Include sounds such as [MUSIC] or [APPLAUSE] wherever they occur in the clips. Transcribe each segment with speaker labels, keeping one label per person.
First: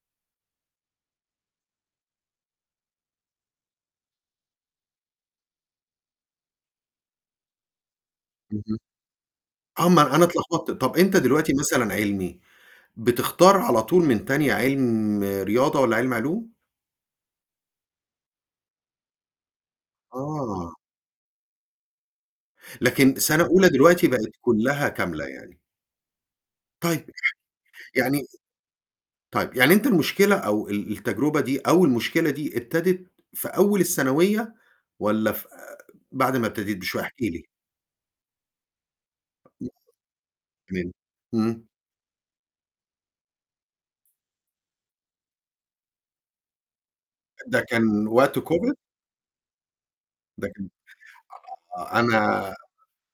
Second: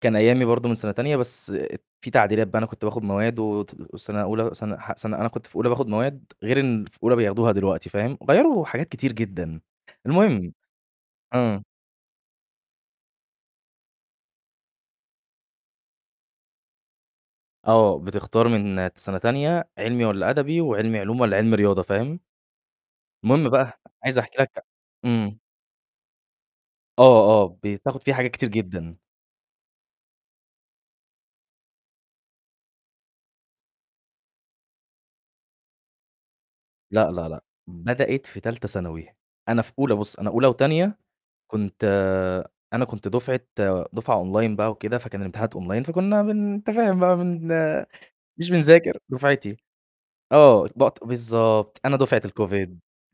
Speaker 1: كان أيّامي برضه من سَنة تانية بس في تعديلات بقى أنا كنت باخد مواد وت وسَنة أولى سَنة ح سَنة أنا كنت في أولى باخد مواد غير إن في أولى بياخدوها دلوقتي فاهم، وغيّروا
Speaker 2: اهم،
Speaker 1: حاجات كتير جدًا
Speaker 2: آه، ما أنا
Speaker 1: المهم
Speaker 2: اتلخبطت، طب أنت دلوقتي
Speaker 1: إمم.
Speaker 2: مثلًا علمي، بتختار على طول من تانية علم رياضة والّا علم معلوم؟
Speaker 1: آه، بتختار من سَنة تانية، علمي والّا أدبي،
Speaker 2: آه.
Speaker 1: وعلمي علوم والّا علمي رياضة فاهم؟
Speaker 2: لكن سَنة
Speaker 1: المهم
Speaker 2: أولى
Speaker 1: بقى
Speaker 2: دلوقتي
Speaker 1: عايز
Speaker 2: بقِت
Speaker 1: أحكي لك ع
Speaker 2: كلّها كاملة
Speaker 1: إمم.
Speaker 2: يعني. طيب، ماشي،
Speaker 1: آه، آه، بتاخد فيه
Speaker 2: يعني
Speaker 1: حاجات كتير جدًا.
Speaker 2: طيب، يعني أنت المشكلة أو ال التجربة دي أو المشكلة دي ابتدِت في أول الثانوية والّا ف بعد ما ابتدت بشوية؟
Speaker 1: لأ،
Speaker 2: احكِ
Speaker 1: لأ، لأ،
Speaker 2: لي.
Speaker 1: بدأت في تالتة ثانوي، أنا في أولى بُصّ، أنا أولى
Speaker 2: تمام،
Speaker 1: وتانية
Speaker 2: إمم.
Speaker 1: كنت آآ أنا كنت دفعة دفعة Online بقى وكده فكان الامتحانات Online فكنّا بن أنت تفاهم بقى بن
Speaker 2: ده كان وقت
Speaker 1: مش
Speaker 2: Covid؟
Speaker 1: بنذاكر دُفعتي،
Speaker 2: ده كان
Speaker 1: آه، بقط بالضبط، أنا
Speaker 2: آه،
Speaker 1: دفعة
Speaker 2: أنا
Speaker 1: الCovid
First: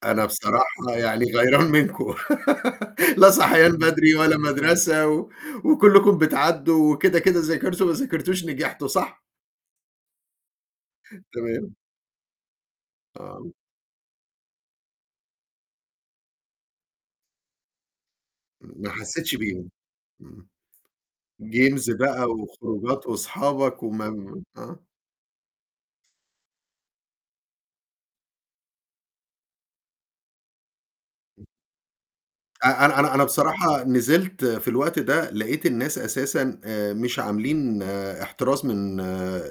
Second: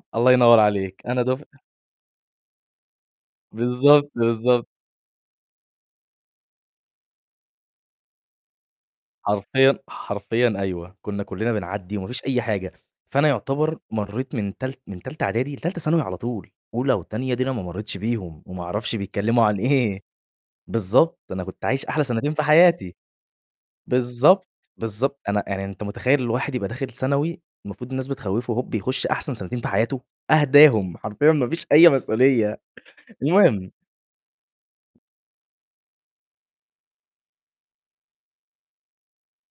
Speaker 2: أنا
Speaker 1: الله ينوّر
Speaker 2: بصراحة
Speaker 1: عليك، أنا
Speaker 2: يعني
Speaker 1: دُفع
Speaker 2: غيران منكم [LAUGHS] لا صحيان
Speaker 1: بالضبط،
Speaker 2: بدري ولا
Speaker 1: بالضبط.
Speaker 2: مَدرسة و وكلّكم بتعدّوا وكده، كده ذاكرتوا ما ذاكرتوش نجحتوا صح؟
Speaker 1: حرفيًا حرفيًا أيوه، كنّا كلّنا
Speaker 2: تمام.
Speaker 1: بنعدّي وما فيش أي حاجة، فأنا
Speaker 2: آه.
Speaker 1: يعتبر مرّيت من تال من تالتة إعدادي لتالتة ثانوي على طول، أولى وتانية دي أنا ما مرّيتش بيهم وما
Speaker 2: ما
Speaker 1: أعرفش
Speaker 2: حسّيتش
Speaker 1: بيتكلّموا عن
Speaker 2: بيهم،
Speaker 1: إيه،
Speaker 2: إمم.
Speaker 1: بالضبط، أنا كنت عايش
Speaker 2: Games
Speaker 1: أحلى
Speaker 2: بقى
Speaker 1: سنتين في حياتي.
Speaker 2: وخروجات وأصحابك وم
Speaker 1: بالضبط،
Speaker 2: آه.
Speaker 1: بالضبط، أنا يعني أنت متخيّل الواحد يبقى داخل ثانوي المفروض الناس بتخوّفه، هوب يخُش أحسن سنتين في حياته، أهداهم حرفيًا ما فيش أي مسؤولية،
Speaker 2: أ أنا أنا أنا
Speaker 1: المهم
Speaker 2: بصراحة نزلت في الوقت ده لقيت الناس أساسًا آآ، مش عاملين احتراس من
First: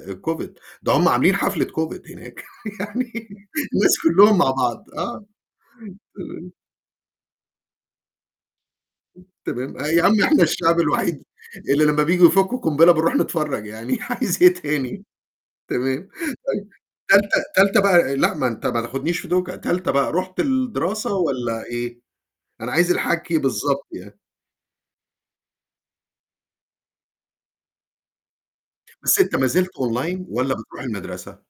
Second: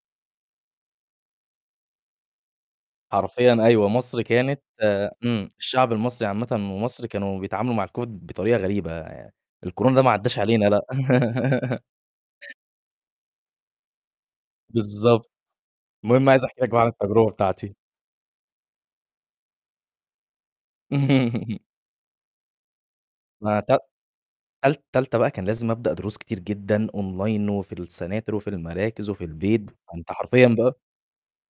Speaker 2: الCovid، ده هُم عاملين حفلة Covid هناك [LAUGHS] يعني
Speaker 1: حرفيًا أيوه،
Speaker 2: الناس
Speaker 1: مصر
Speaker 2: كلّهم مع
Speaker 1: كانت
Speaker 2: بعض،
Speaker 1: آآ
Speaker 2: آه.
Speaker 1: إمم، الشعب المصري عامةً ومصر كانوا بيتعاملوا مع الCovid بطريقة غريبة يع
Speaker 2: تمام أ
Speaker 1: الكورونا
Speaker 2: يا
Speaker 1: ده ما
Speaker 2: عم
Speaker 1: عدّاش
Speaker 2: إحنا
Speaker 1: علينا
Speaker 2: الشعب
Speaker 1: لأ.
Speaker 2: الوحيد
Speaker 1: [LAUGHS]
Speaker 2: اللي لمّا بييجوا يفكّوا قنبلة بنروح نتفرّج يعني عايز إيه تاني
Speaker 1: بالضبط،
Speaker 2: تمام،
Speaker 1: المهم عايز أحكي
Speaker 2: طيب،
Speaker 1: بقى عن
Speaker 2: تالتة
Speaker 1: التجربة بتاعتي.
Speaker 2: تالتة بقى آآ، لأ ما أنت ما تاخدنيش في دوكة، تالتة بقى رُحت الدراسة
Speaker 1: [LAUGHS]
Speaker 2: والّا إيه؟ أنا عايز الحكي
Speaker 1: ما ت
Speaker 2: بالضبط يعني.
Speaker 1: تال تالتة بقى كان لازم أبدأ دروس كتير جدًا Online وفي السناتر وفي المراكز
Speaker 2: بس
Speaker 1: وفي
Speaker 2: أنت ما
Speaker 1: البيت،
Speaker 2: زلت
Speaker 1: فأنت
Speaker 2: Online
Speaker 1: حرفيًا
Speaker 2: والّا
Speaker 1: بقى
Speaker 2: بتروح المَدرسة؟